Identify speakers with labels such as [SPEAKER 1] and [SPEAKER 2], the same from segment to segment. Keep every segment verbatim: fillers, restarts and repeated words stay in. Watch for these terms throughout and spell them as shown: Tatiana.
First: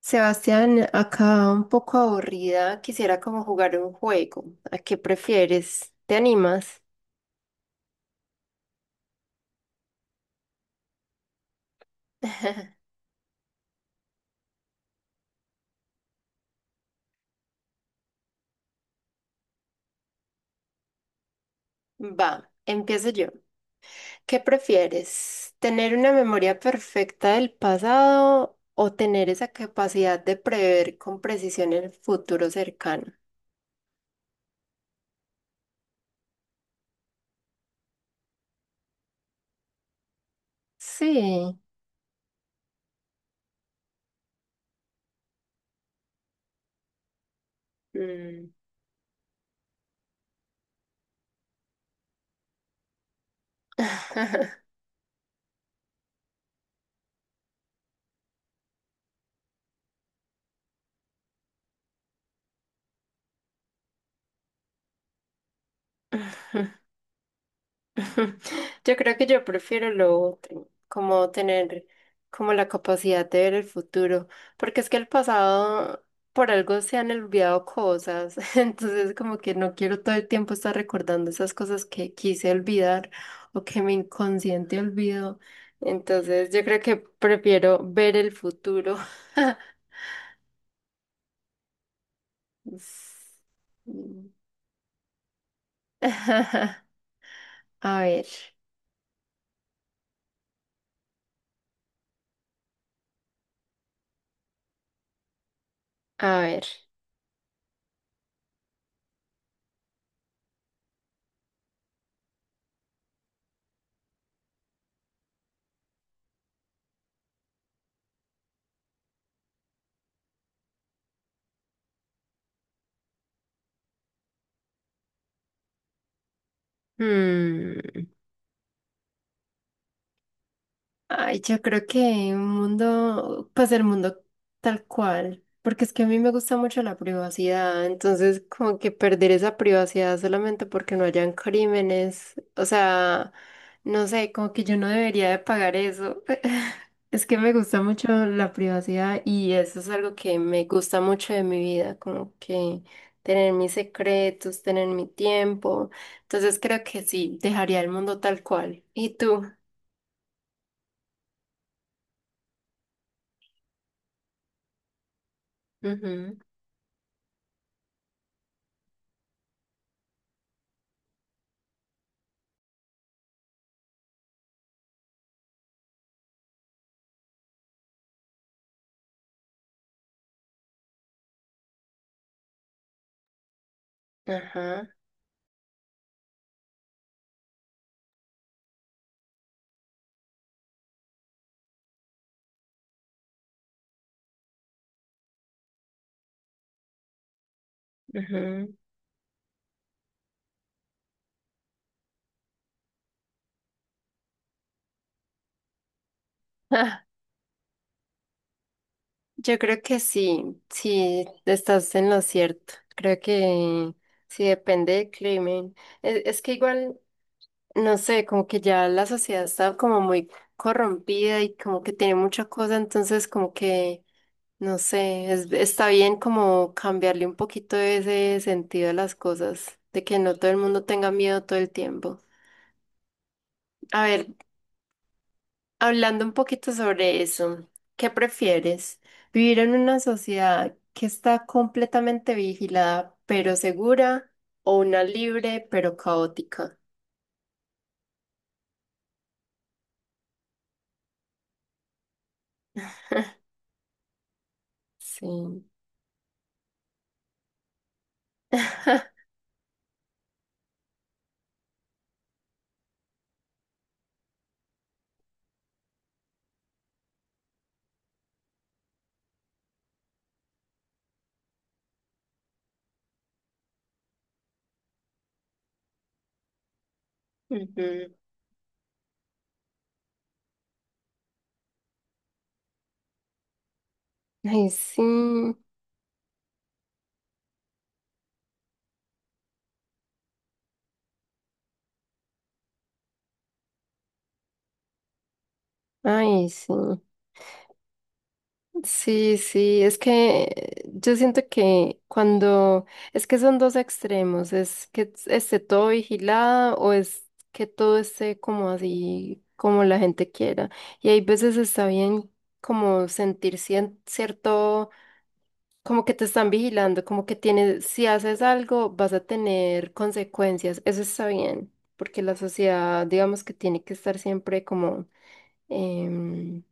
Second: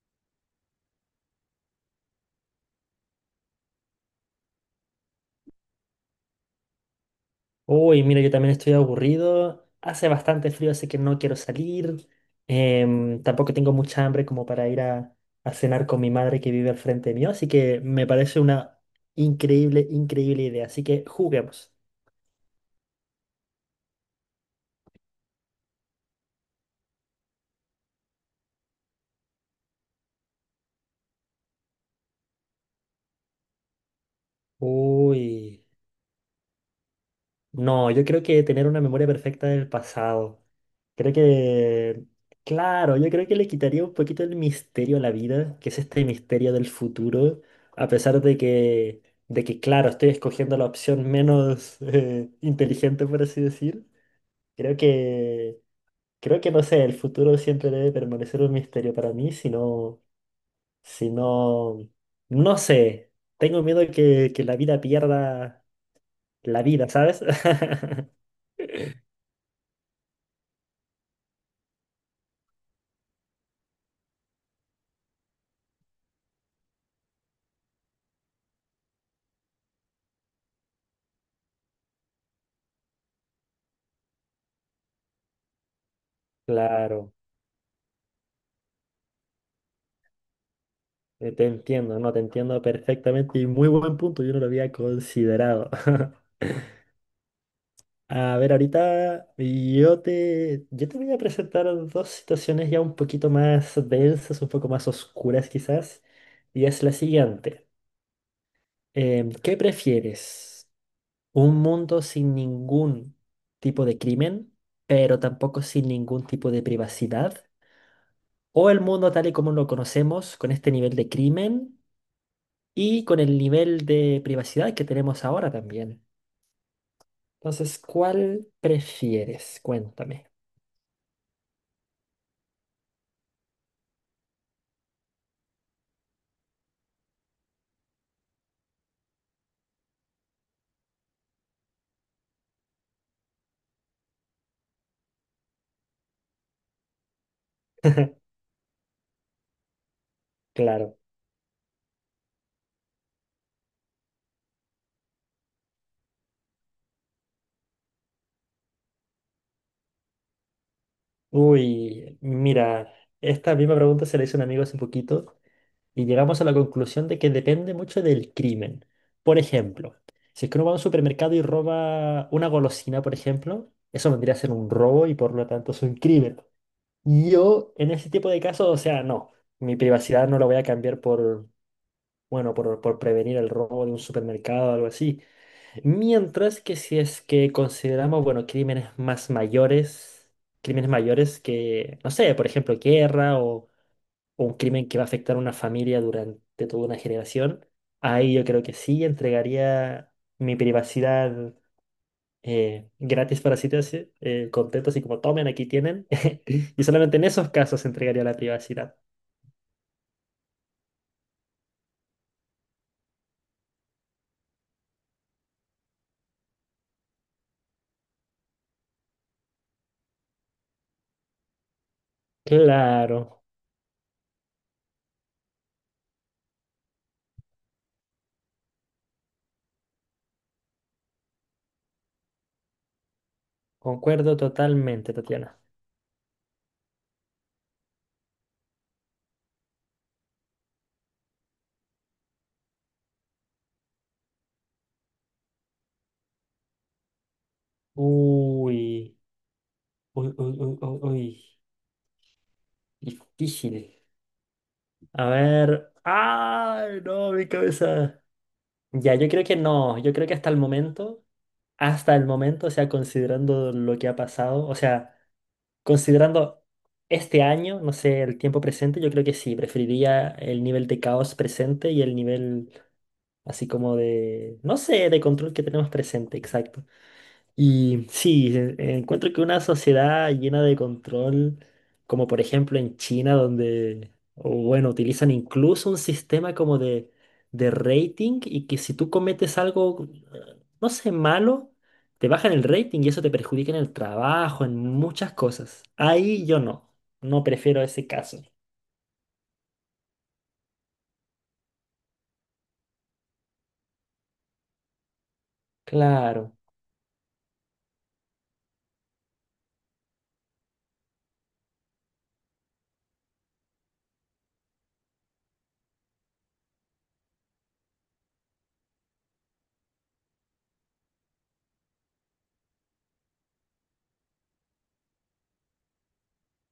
[SPEAKER 1] Sebastián, acá un poco aburrida, quisiera como jugar un juego. ¿A qué prefieres? ¿Te animas?
[SPEAKER 2] Uy, mira, yo también estoy aburrido. Hace bastante frío, así que no quiero salir. Em, tampoco tengo mucha hambre como para ir a, a cenar con mi madre que vive al frente mío, así que me parece una increíble, increíble idea. Así que juguemos.
[SPEAKER 1] Va, empiezo yo. ¿Qué prefieres? ¿Tener una memoria perfecta del pasado o tener esa capacidad de prever con precisión el futuro cercano?
[SPEAKER 2] Uy, no, yo creo que tener una memoria perfecta del pasado. Creo
[SPEAKER 1] Sí.
[SPEAKER 2] que, claro, yo creo que le quitaría un poquito el misterio a la vida, que es este misterio del futuro, a pesar de
[SPEAKER 1] Mm.
[SPEAKER 2] que, de que claro, estoy escogiendo la opción menos eh, inteligente, por así decir. Creo que, Creo que no sé, el futuro siempre debe permanecer un misterio para mí, si no, si no, no sé, tengo miedo que, que la vida pierda la vida, ¿sabes?
[SPEAKER 1] Yo creo que yo prefiero lo otro, como tener como la capacidad de ver el futuro, porque es que el pasado por algo se han olvidado cosas, entonces como que no quiero todo el tiempo estar recordando esas cosas que quise olvidar o que mi inconsciente olvidó, entonces yo creo que
[SPEAKER 2] Claro.
[SPEAKER 1] prefiero ver el futuro.
[SPEAKER 2] Eh, Te entiendo, no, te entiendo perfectamente y muy buen punto, yo no lo había considerado.
[SPEAKER 1] A ver,
[SPEAKER 2] A ver, ahorita yo te, yo te voy a presentar dos situaciones ya un poquito más densas, un poco más oscuras quizás,
[SPEAKER 1] a ver.
[SPEAKER 2] y es la siguiente. Em, ¿qué prefieres? ¿Un mundo sin ningún tipo de crimen, pero tampoco sin ningún tipo de privacidad? ¿O el mundo tal y como lo conocemos, con este nivel de crimen y con el nivel de privacidad que tenemos ahora también? Entonces,
[SPEAKER 1] Hmm.
[SPEAKER 2] ¿cuál prefieres? Cuéntame.
[SPEAKER 1] Ay, yo creo que un mundo, pues el mundo tal cual, porque es que a mí me gusta mucho la privacidad, entonces como que perder esa privacidad solamente porque no hayan crímenes, o sea, no sé, como que yo no debería de pagar eso. Es que me gusta mucho la privacidad y eso es algo que me
[SPEAKER 2] Claro.
[SPEAKER 1] gusta mucho de mi vida, como que tener mis secretos, tener mi tiempo, entonces creo que sí, dejaría el mundo tal cual. ¿Y tú?
[SPEAKER 2] Uy, mira, esta misma pregunta se la hizo un amigo hace poquito y
[SPEAKER 1] Ujú.
[SPEAKER 2] llegamos a la conclusión de que depende mucho del crimen. Por ejemplo, si es que uno va a un supermercado y roba una golosina, por ejemplo, eso vendría a ser un robo y por lo tanto es un crimen. Yo, en ese tipo de casos, o sea, no, mi privacidad no la voy a cambiar bueno, por, por prevenir el robo de un supermercado o algo
[SPEAKER 1] Ajá,
[SPEAKER 2] así. Mientras que si es que consideramos, bueno, crímenes más mayores, crímenes mayores que, no sé, por ejemplo, guerra o, o un crimen que va a afectar a una familia durante toda una generación, ahí yo creo que
[SPEAKER 1] ujú.
[SPEAKER 2] sí entregaría mi privacidad eh, gratis para sitios contentos y como tomen, aquí tienen. Y
[SPEAKER 1] Ah,
[SPEAKER 2] solamente en esos casos entregaría la privacidad.
[SPEAKER 1] yo creo que sí, sí, estás en lo cierto. Creo que sí depende del crimen. Es, es que igual, no sé, como que ya la sociedad está como muy corrompida y como que tiene mucha cosa, entonces
[SPEAKER 2] Claro,
[SPEAKER 1] como que, no sé, es- está bien como cambiarle un poquito ese sentido a las cosas, de que no todo el mundo tenga miedo todo el tiempo. A ver,
[SPEAKER 2] concuerdo totalmente, Tatiana.
[SPEAKER 1] hablando un poquito sobre eso, ¿qué prefieres? ¿Vivir en una sociedad que está completamente vigilada pero segura o una libre pero caótica?
[SPEAKER 2] Uy, uy, uy, uy, uy, uy. Difícil. A
[SPEAKER 1] Sí.
[SPEAKER 2] ver. ¡Ay, no, mi cabeza! Ya, yo creo que no. Yo creo que hasta el momento, hasta el momento, o sea, considerando lo que ha pasado, o sea, considerando este año, no sé, el tiempo presente, yo creo que sí. Preferiría el nivel de caos presente y el nivel así como de, no sé, de control que tenemos presente, exacto. Y
[SPEAKER 1] Ujú.
[SPEAKER 2] sí, e- encuentro que una sociedad llena de control, como por ejemplo en China, donde, o
[SPEAKER 1] Ay,
[SPEAKER 2] bueno, utilizan
[SPEAKER 1] sí.
[SPEAKER 2] incluso un sistema como de, de rating y que si tú cometes algo, eh, no sé, malo, te bajan el rating y eso te perjudica en el trabajo, en muchas cosas. Ahí
[SPEAKER 1] Ay,
[SPEAKER 2] yo
[SPEAKER 1] sí.
[SPEAKER 2] no, no prefiero ese caso.
[SPEAKER 1] Sí, sí, es que yo siento que cuando, es que son dos extremos, es que es- esté todo
[SPEAKER 2] Claro,
[SPEAKER 1] vigilado o es que todo esté como así, como la gente quiera. Y hay veces está bien como sentir cien- cierto, como que te están vigilando, como que tienes, si haces algo vas a tener consecuencias, eso está bien, porque la sociedad digamos que tiene que estar siempre como... em,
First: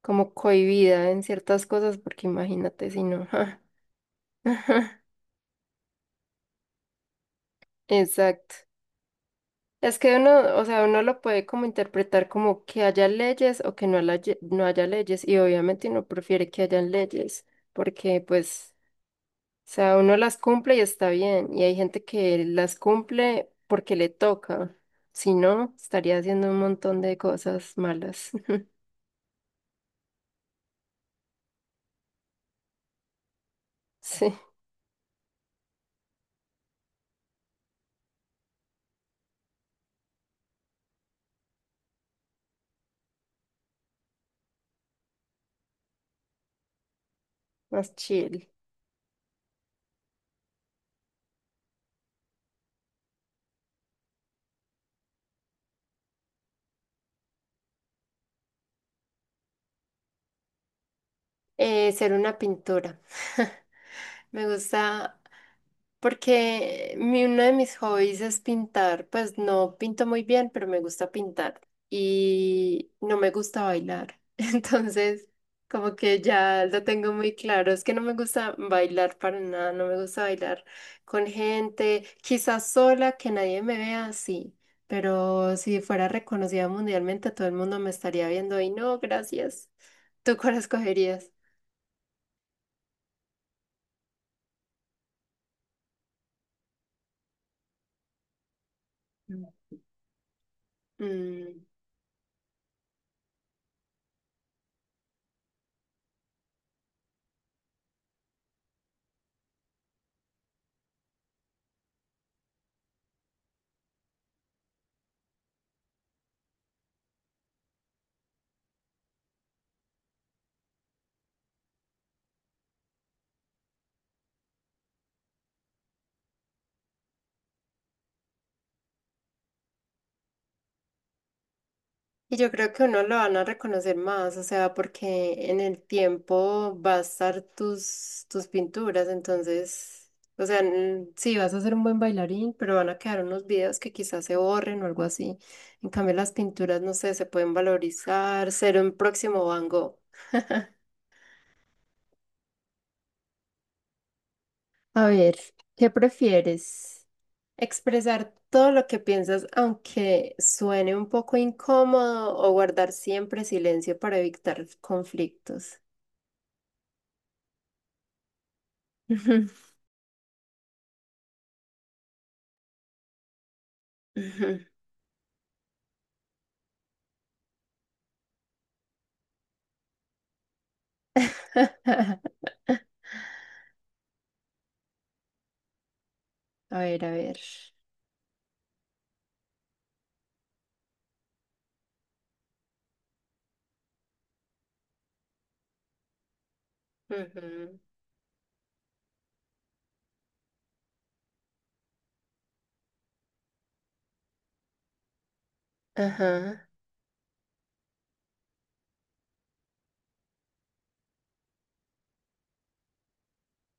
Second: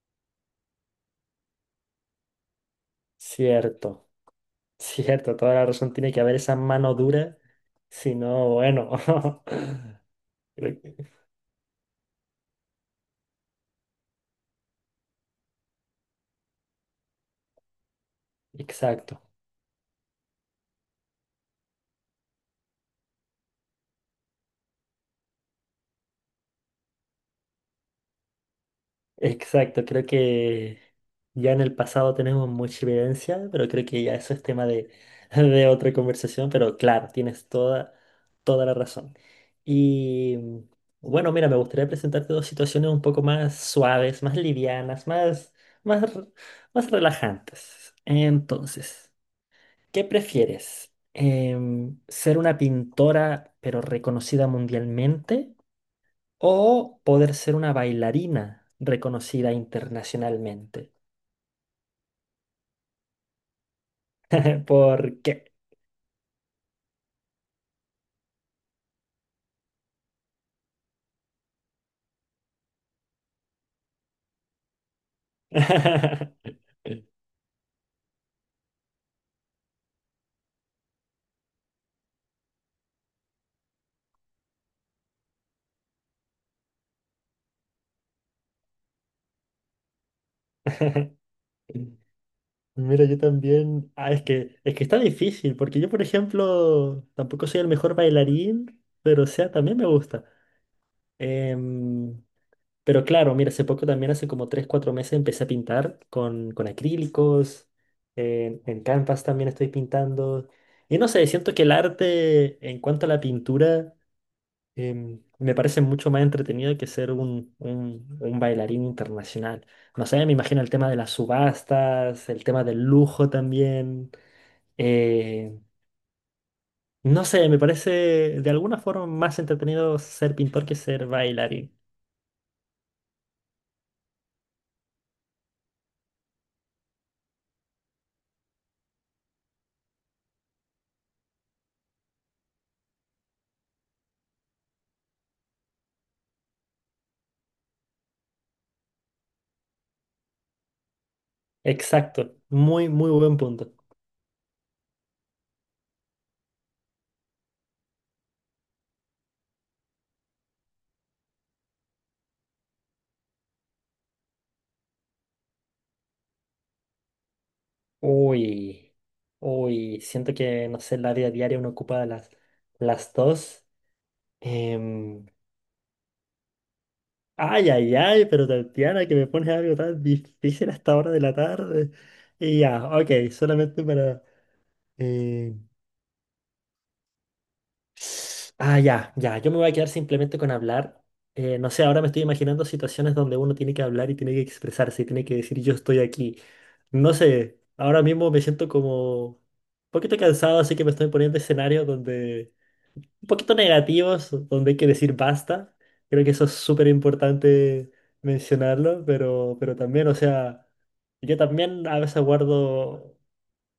[SPEAKER 1] como cohibida en ciertas cosas, porque imagínate si no. Ja,
[SPEAKER 2] cierto,
[SPEAKER 1] ajá,
[SPEAKER 2] cierto, toda la razón tiene que haber esa mano dura, si no,
[SPEAKER 1] exacto.
[SPEAKER 2] bueno.
[SPEAKER 1] Es que uno, o
[SPEAKER 2] creo
[SPEAKER 1] sea,
[SPEAKER 2] que-
[SPEAKER 1] uno lo puede como interpretar como que haya leyes o que no, la ye- no haya leyes, y obviamente uno prefiere que hayan leyes, porque pues,
[SPEAKER 2] Exacto,
[SPEAKER 1] o sea, uno las cumple y está bien, y hay gente que las cumple porque le toca, si no, estaría haciendo un montón de cosas malas.
[SPEAKER 2] exacto. Creo que ya en el pasado tenemos mucha evidencia, pero creo que ya eso
[SPEAKER 1] Sí,
[SPEAKER 2] es tema de, de otra conversación. Pero claro, tienes toda, toda la razón. Y bueno, mira, me gustaría presentarte dos situaciones un poco más suaves, más livianas, más, más, r- más relajantes.
[SPEAKER 1] más chill.
[SPEAKER 2] Entonces, ¿qué prefieres? Em, ¿ser una pintora pero reconocida mundialmente o poder ser una bailarina reconocida internacionalmente?
[SPEAKER 1] Eh, ser una pintura, me gusta
[SPEAKER 2] ¿Por qué?
[SPEAKER 1] porque mi, uno de mis hobbies es pintar. Pues no pinto muy bien, pero me gusta pintar. Y no me gusta bailar. Entonces, como que ya lo tengo muy claro. Es que no me gusta bailar para nada. No me gusta bailar con gente. Quizás sola, que nadie me vea así. Pero si fuera reconocida mundialmente, todo el mundo me estaría viendo y no, gracias. ¿Tú cuál escogerías?
[SPEAKER 2] Mira, yo también. Ah, es que, es que está difícil, porque yo, por ejemplo, tampoco soy el mejor bailarín, pero o sea, también me gusta.
[SPEAKER 1] Mm.
[SPEAKER 2] Em, pero claro, mira, hace poco también, hace como tres cuatro meses, empecé a pintar con, con acrílicos. En, en Canvas también estoy pintando. Y no sé, siento que el arte, en cuanto a la pintura, em, me parece mucho más entretenido que ser un, un- un bailarín internacional. No sé, me imagino el tema de las subastas, el tema del lujo también. eh, no sé, me parece de alguna forma más entretenido ser pintor que ser bailarín.
[SPEAKER 1] Y yo creo que uno lo van a reconocer más, o sea, porque en el tiempo va a estar tus, tus pinturas, entonces, o sea, mm, sí, vas a ser un buen bailarín, pero van a quedar unos videos que quizás se borren o algo así. En cambio, las pinturas, no sé, se pueden valorizar, ser un próximo Van Gogh.
[SPEAKER 2] Exacto, muy, muy buen punto.
[SPEAKER 1] A ver, ¿qué prefieres? ¿Expresar todo lo que piensas aunque suene un poco incómodo o guardar siempre silencio para evitar conflictos?
[SPEAKER 2] Uy,
[SPEAKER 1] Ujú,
[SPEAKER 2] uy, siento que, no sé, en la vida diaria uno ocupa las, las dos.
[SPEAKER 1] ujú.
[SPEAKER 2] Em, Ay, ay, ay, pero Tatiana, que me pones algo tan difícil hasta ahora de la tarde. Y ya, ok, solamente para... eh,
[SPEAKER 1] A ver, a ver.
[SPEAKER 2] Ah, ya, ya, yo me voy a quedar simplemente con hablar. Eh, no sé, ahora me estoy imaginando situaciones donde uno tiene que hablar y tiene que expresarse y tiene que decir yo estoy aquí. No sé,
[SPEAKER 1] Ujú,
[SPEAKER 2] ahora mismo me siento como un poquito cansado, así que me estoy poniendo escenarios donde un poquito negativos, donde hay que decir basta. Creo que eso es
[SPEAKER 1] ajá.
[SPEAKER 2] súper importante mencionarlo, pero, pero también, o sea, yo también a veces guardo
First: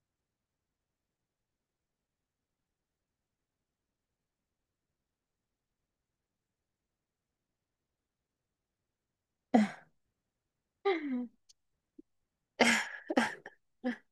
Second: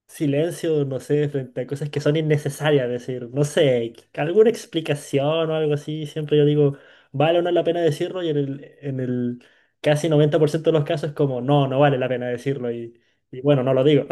[SPEAKER 2] silencio, no sé, frente a cosas que son innecesarias, decir, no sé, alguna explicación o algo así, siempre yo digo, vale o no la pena decirlo y en el, en el casi noventa por ciento de los casos es como, no, no vale la pena decirlo y, y bueno, no lo digo.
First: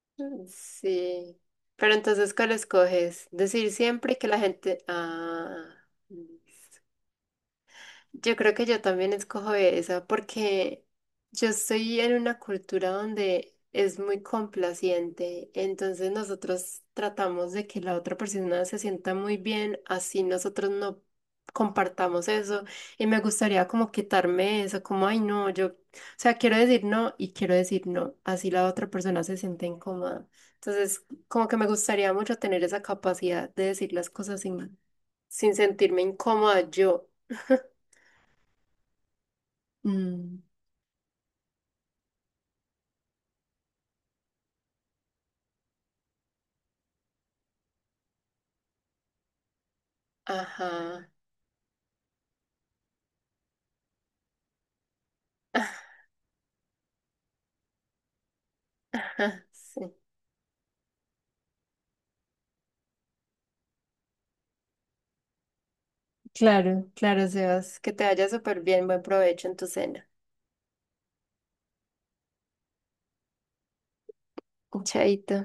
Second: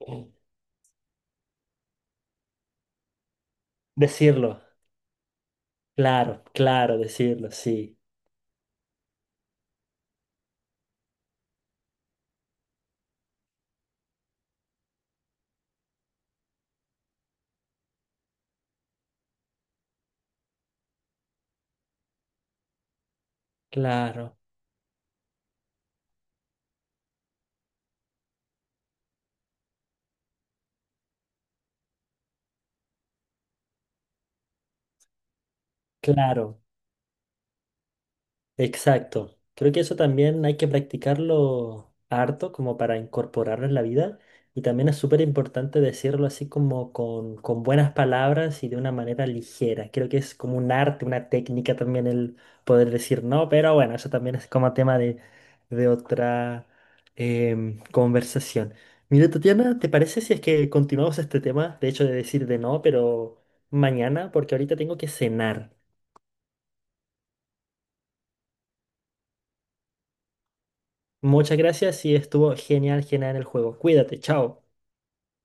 [SPEAKER 1] Sí. Pero entonces, ¿cuál escoges? Decir siempre que la
[SPEAKER 2] Decirlo,
[SPEAKER 1] gente... Ah.
[SPEAKER 2] claro, claro, decirlo, sí,
[SPEAKER 1] Yo creo que yo también escojo esa porque yo estoy en una cultura donde es muy complaciente, entonces nosotros tratamos de que la otra persona se sienta muy bien, así nosotros no compartamos eso y me gustaría como
[SPEAKER 2] claro,
[SPEAKER 1] quitarme eso, como, ay no, yo, o sea, quiero decir no y quiero decir no, así la otra persona se siente incómoda. Entonces, como que me gustaría mucho tener esa capacidad de decir las cosas sin, sin sentirme incómoda
[SPEAKER 2] claro.
[SPEAKER 1] yo.
[SPEAKER 2] Exacto. Creo que eso
[SPEAKER 1] Mm,
[SPEAKER 2] también hay que practicarlo harto como para incorporarlo en la vida. Y también es súper importante decirlo así como con, con buenas palabras y de una manera ligera. Creo que es como un arte,
[SPEAKER 1] ajá,
[SPEAKER 2] una técnica también el poder decir no, pero bueno, eso también es como tema de, de otra em, conversación. Mira,
[SPEAKER 1] ajá,
[SPEAKER 2] Tatiana, ¿te
[SPEAKER 1] sí.
[SPEAKER 2] parece si es que continuamos este tema? De hecho, de decir de no, pero mañana, porque ahorita tengo que cenar.
[SPEAKER 1] Claro, claro, Sebas. Que te vaya súper bien, buen provecho en tu cena.
[SPEAKER 2] Muchas gracias y estuvo genial, genial el juego. Cuídate, chao.
[SPEAKER 1] Chaito.